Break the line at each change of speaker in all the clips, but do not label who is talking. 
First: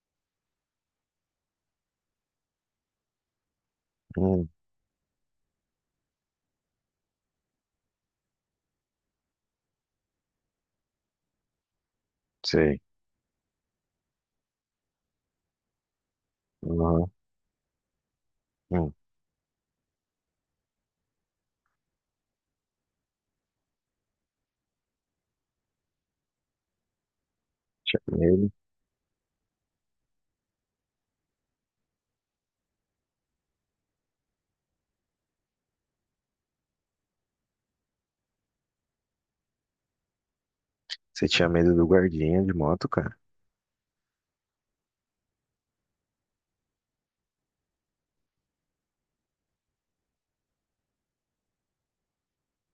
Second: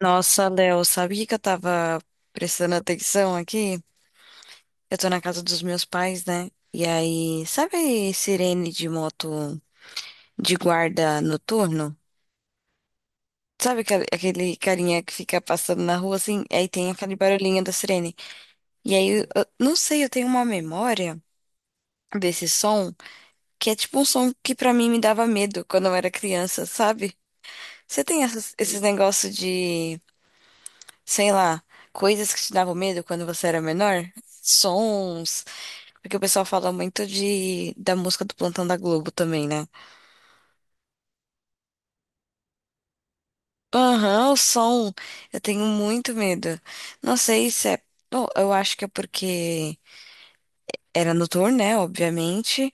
Nossa, Léo, sabia que eu tava prestando atenção aqui?
Hum,
Eu tô na casa dos meus pais, né? E aí, sabe sirene de moto de guarda noturno?
sei.
Sabe aquele carinha que fica passando na rua assim? Aí tem
Uhum.
aquele barulhinho da sirene.
Hum,
E aí, eu não sei, eu tenho uma memória desse som que é tipo um som que pra mim me dava medo quando eu era criança, sabe? Você
tinha
tem
medo.
esses negócios de, sei lá, coisas que te davam medo quando você era menor? Sons. Porque o pessoal fala muito de da música do Plantão da Globo também, né?
Você tinha medo do guardinha de moto, cara?
Aham, o som. Eu tenho muito medo. Não sei se é. Bom, eu acho que é porque era noturno, né? Obviamente.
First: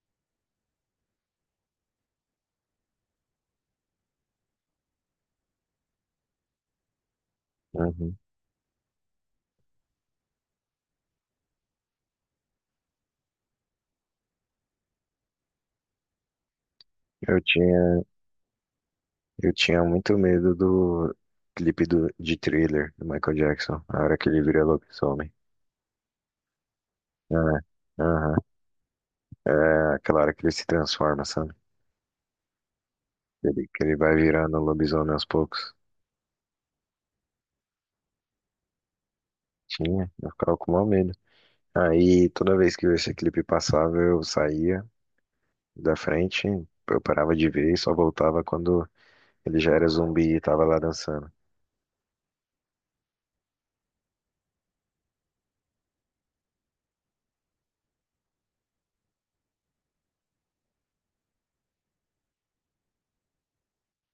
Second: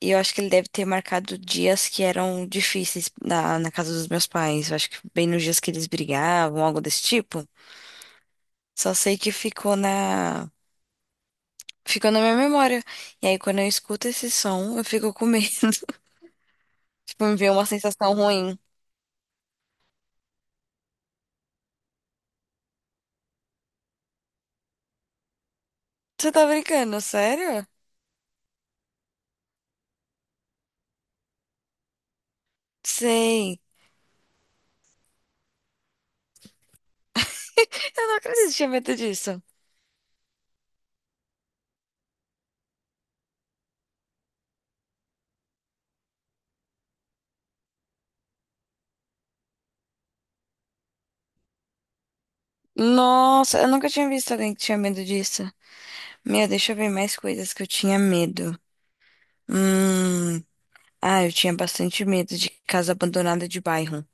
E eu acho que ele deve ter marcado dias que eram difíceis na casa dos meus pais. Eu acho que bem nos dias que eles brigavam, algo desse tipo.
Uhum.
Só sei que ficou na. Ficou na minha memória. E aí, quando eu escuto esse som, eu fico com medo. Tipo, me
Eu
vê uma
tinha,
sensação ruim.
eu tinha muito medo do clipe de Thriller, do Michael Jackson, a hora que ele vira lobisomem.
Você tá brincando,
É,
sério?
aham. É aquela hora que ele se transforma, sabe?
Sei.
Ele, que ele vai virando lobisomem aos poucos.
Eu não acredito que tinha medo disso.
Tinha, eu ficava com mau medo. Aí toda vez que esse clipe passava, eu saía da frente, eu parava de ver e só voltava quando ele já era zumbi e tava lá dançando.
Nossa, eu nunca tinha visto alguém que tinha medo disso. Meu, deixa eu ver mais coisas que eu tinha medo. Hum. Ah, eu tinha bastante medo de casa abandonada de bairro.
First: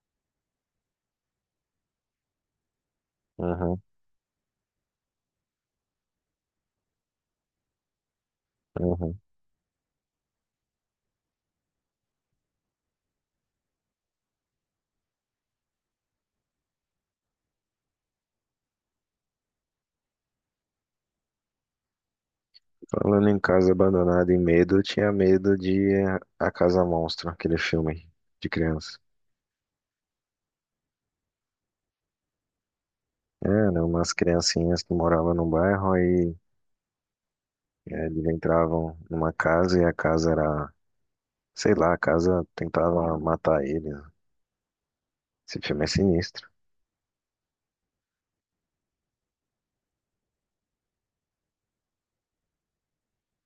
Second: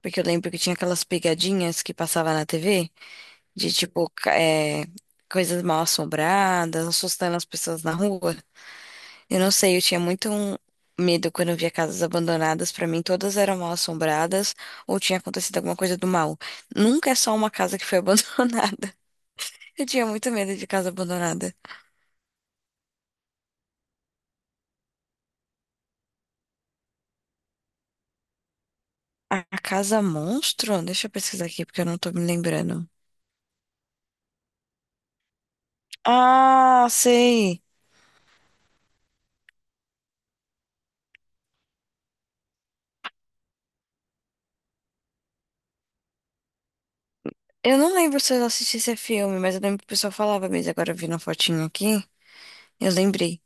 Porque eu lembro que tinha aquelas pegadinhas que passava na TV de
Uhum,
tipo, coisas mal assombradas, assustando as pessoas na rua.
uhum.
Eu não sei, eu tinha muito um medo quando eu via casas abandonadas. Pra mim, todas eram mal assombradas ou tinha acontecido alguma coisa do mal. Nunca é só uma casa que foi abandonada. Eu tinha muito medo de casa abandonada.
Falando em casa abandonada e medo, eu tinha medo de A Casa Monstro, aquele filme de criança.
A casa monstro? Deixa eu pesquisar aqui porque eu não tô me lembrando.
Era umas criancinhas que moravam num bairro, aí
Ah, sei.
eles entravam numa casa e a casa era, sei lá, a casa tentava matar eles. Esse filme é sinistro.
Eu não lembro se eu assisti esse filme, mas eu lembro que o pessoal falava mesmo. Agora eu vi na fotinho aqui, eu lembrei.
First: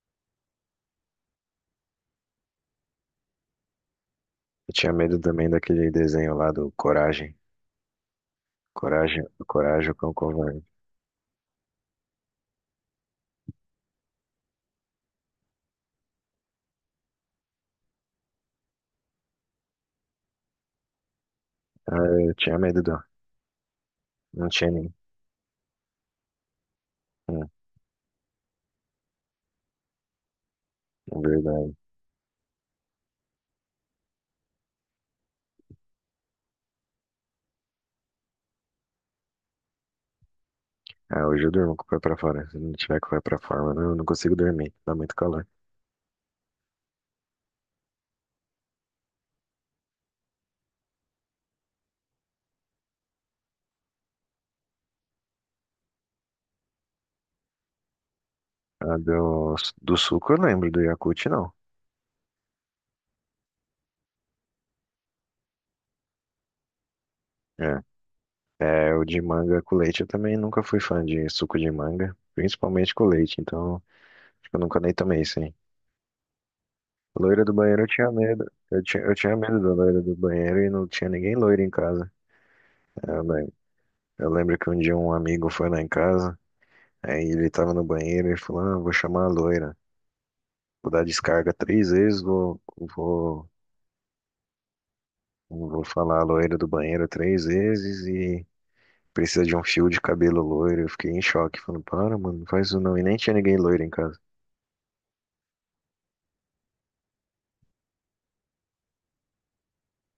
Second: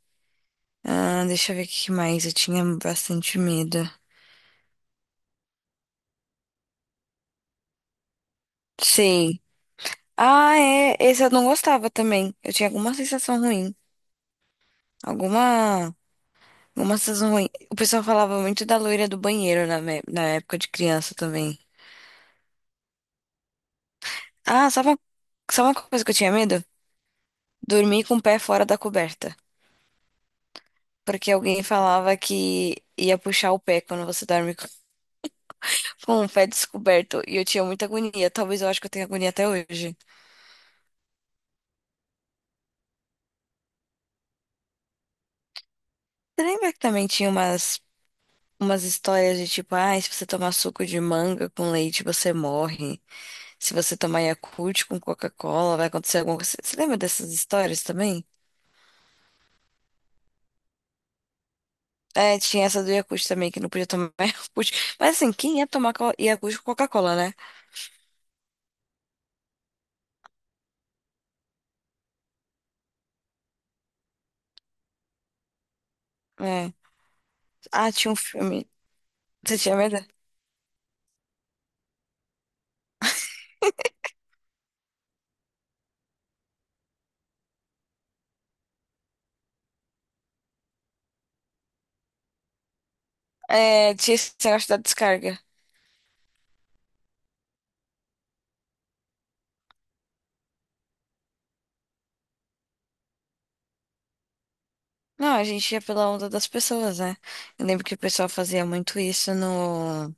Ah, deixa eu ver o que mais. Eu tinha bastante medo.
Eu tinha medo também daquele desenho lá do Coragem. Coragem,
Sim.
Coragem, o Cão
Ah,
Covarde.
é. Esse eu não gostava também. Eu tinha alguma sensação ruim. Alguma. Alguma sensação ruim. O pessoal falava muito da loira do banheiro na época de criança também.
Ah, eu tinha medo do. Não
Ah,
tinha nem.
sabe uma coisa que eu tinha medo?
Hum,
Dormir com o pé fora da coberta.
é
Porque alguém
verdade.
falava que ia puxar o pé quando você dorme com com o pé descoberto. E eu tinha muita agonia. Talvez eu acho que eu tenha agonia até hoje.
Ah, hoje eu durmo com o pé pra fora. Se não tiver com o pé pra fora, mano, eu não, consigo dormir. Dá muito calor.
Você lembra que também tinha umas. Umas histórias de tipo, ah, se você tomar suco de manga com leite, você morre. Se você tomar Yakult com Coca-Cola, vai acontecer alguma coisa. Você lembra dessas histórias também?
Ah, do suco eu lembro, do Yakult não.
É, tinha essa do Yakult também, que não podia tomar Yakult. Mas assim, quem ia tomar Yakult com Coca-Cola, né?
É. É, o de manga com leite eu também nunca fui fã de suco de manga, principalmente com leite, então acho que eu nunca nem tomei isso, hein.
É.
Loira do banheiro eu
Ah,
tinha
tinha um
medo.
filme.
Eu tinha
Você
medo da
tinha medo?
loira do banheiro e não tinha ninguém loira em casa. É, eu lembro que um dia um amigo foi lá em casa, aí ele tava no banheiro e falou: ah, vou chamar a loira. Vou dar descarga 3 vezes, vou,
É, tinha esse negócio da descarga.
Não vou falar a loira do banheiro 3 vezes e precisa de um fio de cabelo loiro. Eu fiquei em choque, falando, para, mano, não faz isso não. E nem tinha ninguém loiro em casa.
Não, a gente ia pela onda das pessoas, né? Eu lembro que o pessoal fazia muito isso no,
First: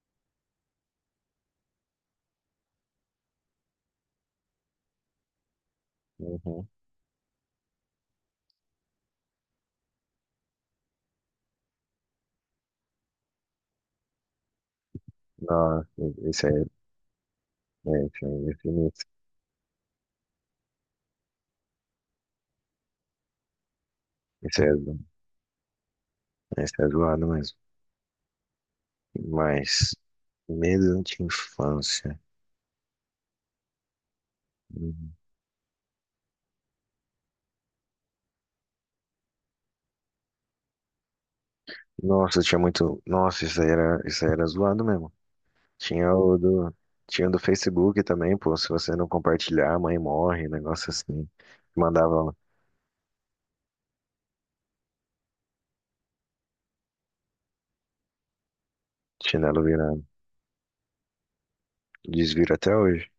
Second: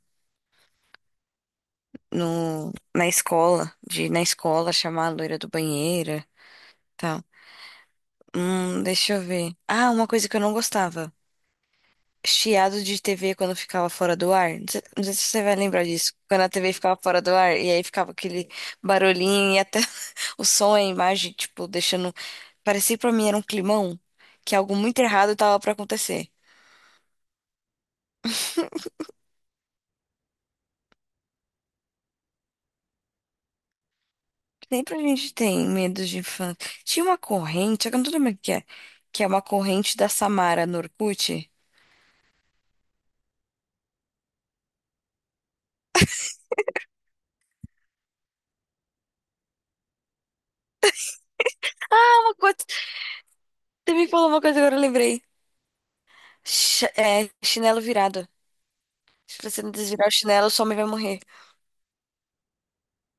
no, na escola, de ir na escola chamar a loira do banheiro,
Uhum.
tal. Deixa eu ver. Ah, uma coisa que eu não gostava. Chiado de TV quando ficava fora do ar. Não sei, não sei se você vai lembrar
Nossa,
disso. Quando
esse
a
é,
TV ficava fora do ar e aí ficava aquele
é, esse
barulhinho e até o som, a imagem, tipo, deixando. Parecia pra mim era um climão, que
esse é,
algo
zo-
muito errado tava pra acontecer.
esse é zoado mesmo. Mas, medo de infância.
Sempre a
Uhum.
gente tem medo de infância. Tinha uma corrente, só que eu não tô lembrando o que é uma corrente da Samara no Orkut.
Nossa, tinha muito. Nossa, isso aí era zoado mesmo. Tinha o do. Tinha o do Facebook também, pô. Se você não compartilhar, a mãe morre, um negócio assim.
Ah,
Mandava
uma coisa, você me falou uma coisa agora, eu lembrei. Chinelo virado. Se você
chinelo
não
virado.
desvirar o chinelo, sua mãe vai morrer.
Desviro até hoje.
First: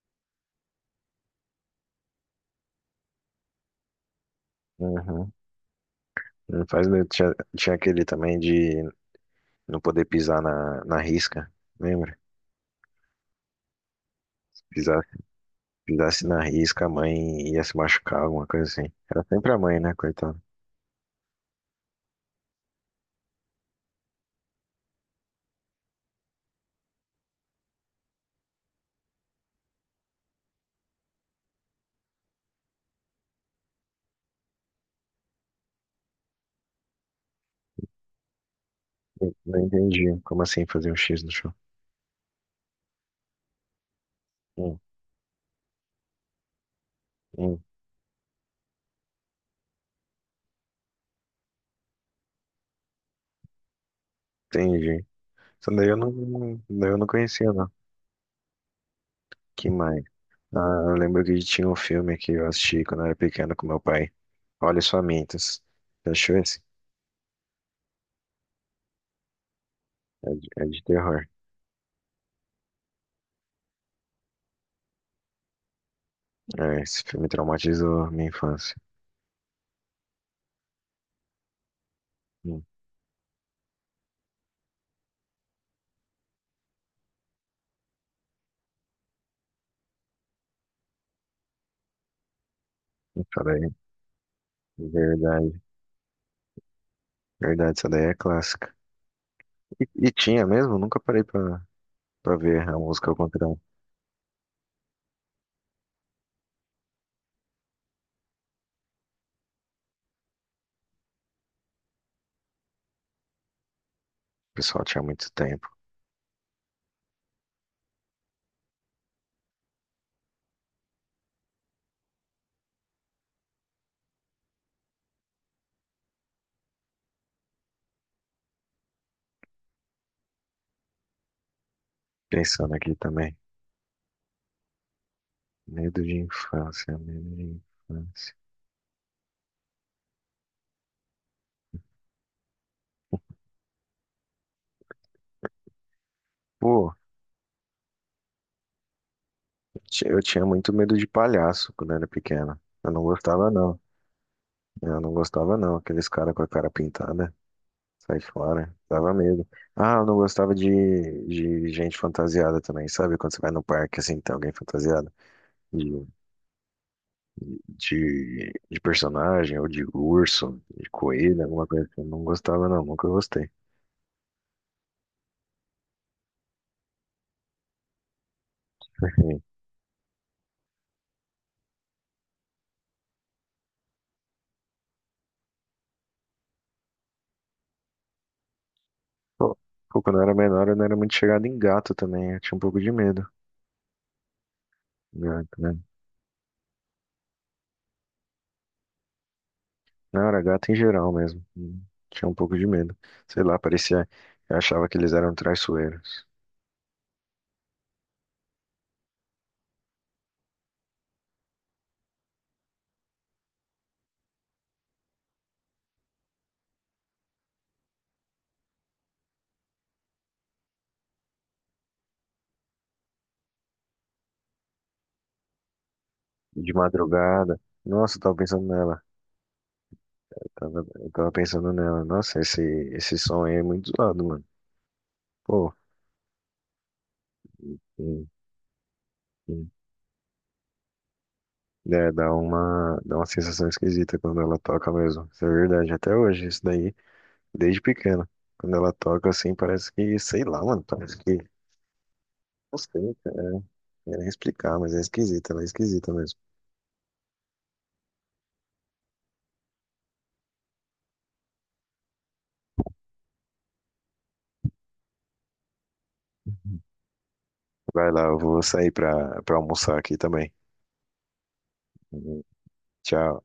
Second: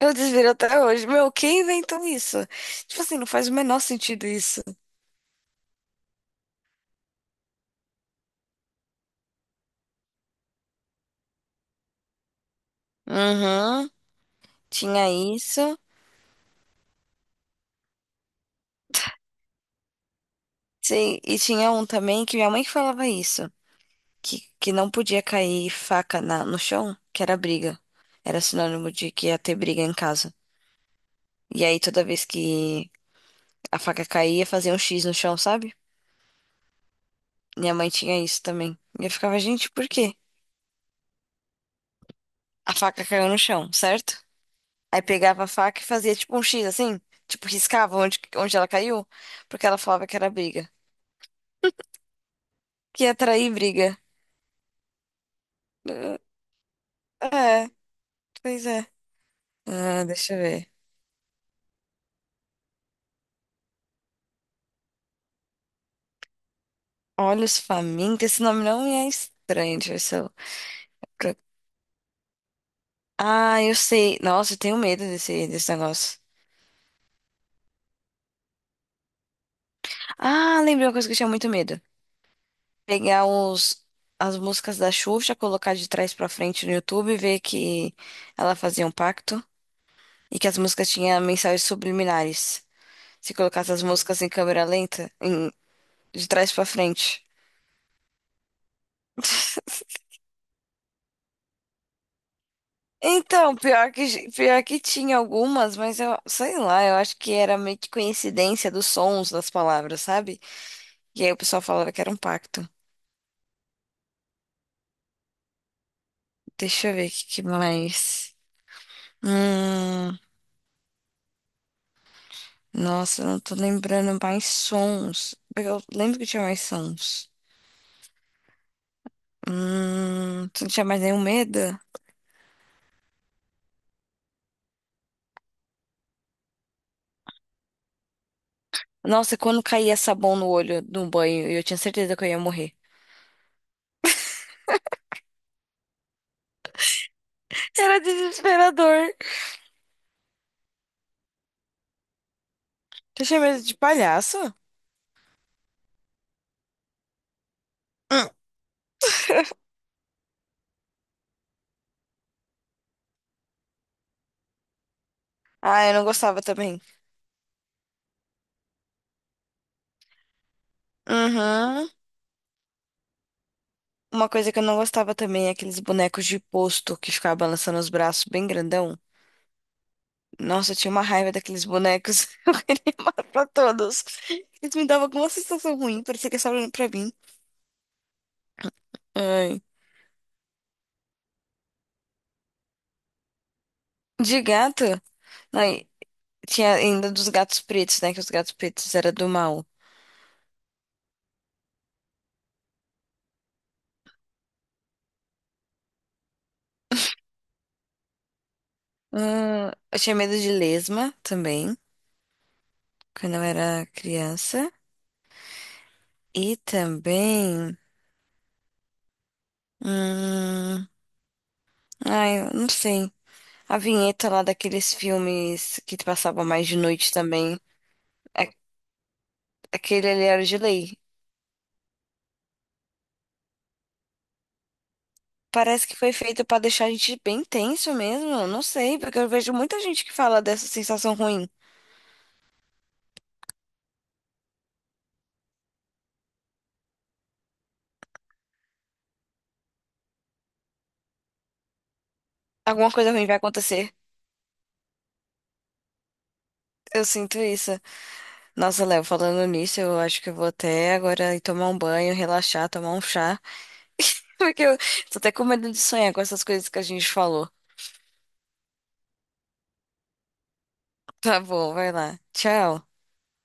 Eu desviro até hoje. Meu, quem inventou isso? Tipo assim, não faz o menor sentido isso.
Uhum. Não faz medo. Tinha aquele também de não poder pisar na risca, lembra?
Uhum,
Pisar,
tinha isso.
pisasse na risca, a mãe ia se machucar, alguma coisa assim. Era sempre a mãe, né, coitada?
Sim, e tinha um também que minha mãe que falava isso. Que não podia cair faca no chão, que era briga. Era sinônimo de que ia ter briga em casa. E aí toda vez que a faca caía, fazia um X no chão, sabe? Minha mãe tinha isso também. E eu
Eu
ficava,
não
gente, por quê?
entendi. Como assim fazer um X no chão?
A faca caiu no chão, certo?
Hum,
Aí pegava a faca e fazia tipo um X assim, tipo
hum,
riscava onde, onde ela caiu, porque ela falava que era briga. Que ia atrair briga.
entendi. Isso daí eu daí eu não conhecia,
É,
não.
pois é.
Que mais?
Ah, deixa eu ver.
Ah, eu lembro que tinha um filme que eu assisti quando eu era pequeno com meu pai. Olhos Famintos. Você achou esse?
Olhos famintos, esse nome não me é estranho, deixa eu ver se
É
eu...
é de terror.
pro- Ah, eu sei. Nossa, eu tenho medo desse, desse negócio.
É, esse filme traumatizou minha infância.
Ah, lembrei uma coisa que eu tinha muito medo.
Hum,
Pegar os, as músicas da Xuxa, colocar de trás pra frente no YouTube e ver que ela fazia um pacto e que as músicas tinham mensagens subliminares. Se
Essa daí,
colocasse as músicas em câmera
é
lenta,
verdade,
de trás pra frente.
verdade, essa daí é clássica. E tinha mesmo, nunca parei pra ver a música ao contrário.
Então,
O
pior que tinha algumas, mas eu sei lá, eu acho que era meio que coincidência dos sons das palavras, sabe? E aí o pessoal falava que era um pacto.
pessoal tinha muito tempo.
Deixa eu ver que mais. Hum, nossa, eu não tô lembrando mais sons. Eu lembro que tinha mais sons. Você não tinha mais nenhum medo?
Pensando aqui também. Medo de infância, medo de infância.
Nossa, quando caía sabão no olho no banho, eu tinha certeza que eu ia morrer.
Pô,
Era desesperador.
eu tinha muito medo de palhaço quando era pequena. Eu não
Tu tinha
gostava,
medo de
não.
palhaço?
Eu não gostava, não. Aqueles caras com a cara pintada, sai
Hum.
fora. Dava medo. Ah, eu não gostava de gente fantasiada também, sabe? Quando você vai no parque, assim, tem alguém fantasiado.
Ah, eu não gostava também.
De de personagem, ou de urso, de coelho, alguma coisa
Uhum.
que eu não gostava, não, nunca gostei.
Uma coisa que eu não gostava também é aqueles bonecos de posto que ficava balançando os braços bem grandão.
Enfim,
Nossa, eu tinha uma raiva daqueles bonecos. Eu queria matar pra todos. Eles me davam alguma sensação ruim, parecia que eles estavam olhando pra mim.
Pô,
Ai.
pô, quando eu era menor, eu não era muito chegado em gato também, eu tinha um pouco de medo.
De gato?
Gato, né?
Ai, tinha ainda dos gatos pretos, né? Que os gatos pretos eram do mal.
Não, era gato em geral mesmo. Hum, tinha um pouco de medo. Sei lá, parecia. Eu achava que eles eram traiçoeiros.
Eu tinha medo de lesma também, quando eu era criança. E também. hum, Ai, eu não sei. A vinheta lá daqueles filmes que passavam mais
De
de noite também.
madrugada. Nossa, eu tava
a-
pensando nela.
Aquele ali era
Eu
de
tava,
lei.
eu tava pensando nela. Nossa, esse som aí é muito zoado, mano. Pô,
Parece que foi feito pra deixar a gente bem tenso
hum,
mesmo. Eu não sei, porque eu vejo
hum.
muita gente que fala dessa sensação ruim.
É, dá dá uma sensação esquisita quando ela toca mesmo. Isso é verdade, até hoje, isso daí, desde pequeno. Quando ela toca assim, parece que, sei lá, mano, parece que. Não
Alguma coisa
sei,
ruim vai
cara,
acontecer.
é, é explicar, mas é esquisita, ela é esquisita mesmo.
Eu sinto isso. Nossa, Léo, falando nisso, eu acho que eu vou até agora ir tomar um banho, relaxar, tomar um chá. Porque eu tô até com medo de sonhar com essas coisas que a gente falou.
Vai lá, eu vou sair pra almoçar aqui também.
Tá bom, vai lá.
Uhum,
Tchau.
tchau.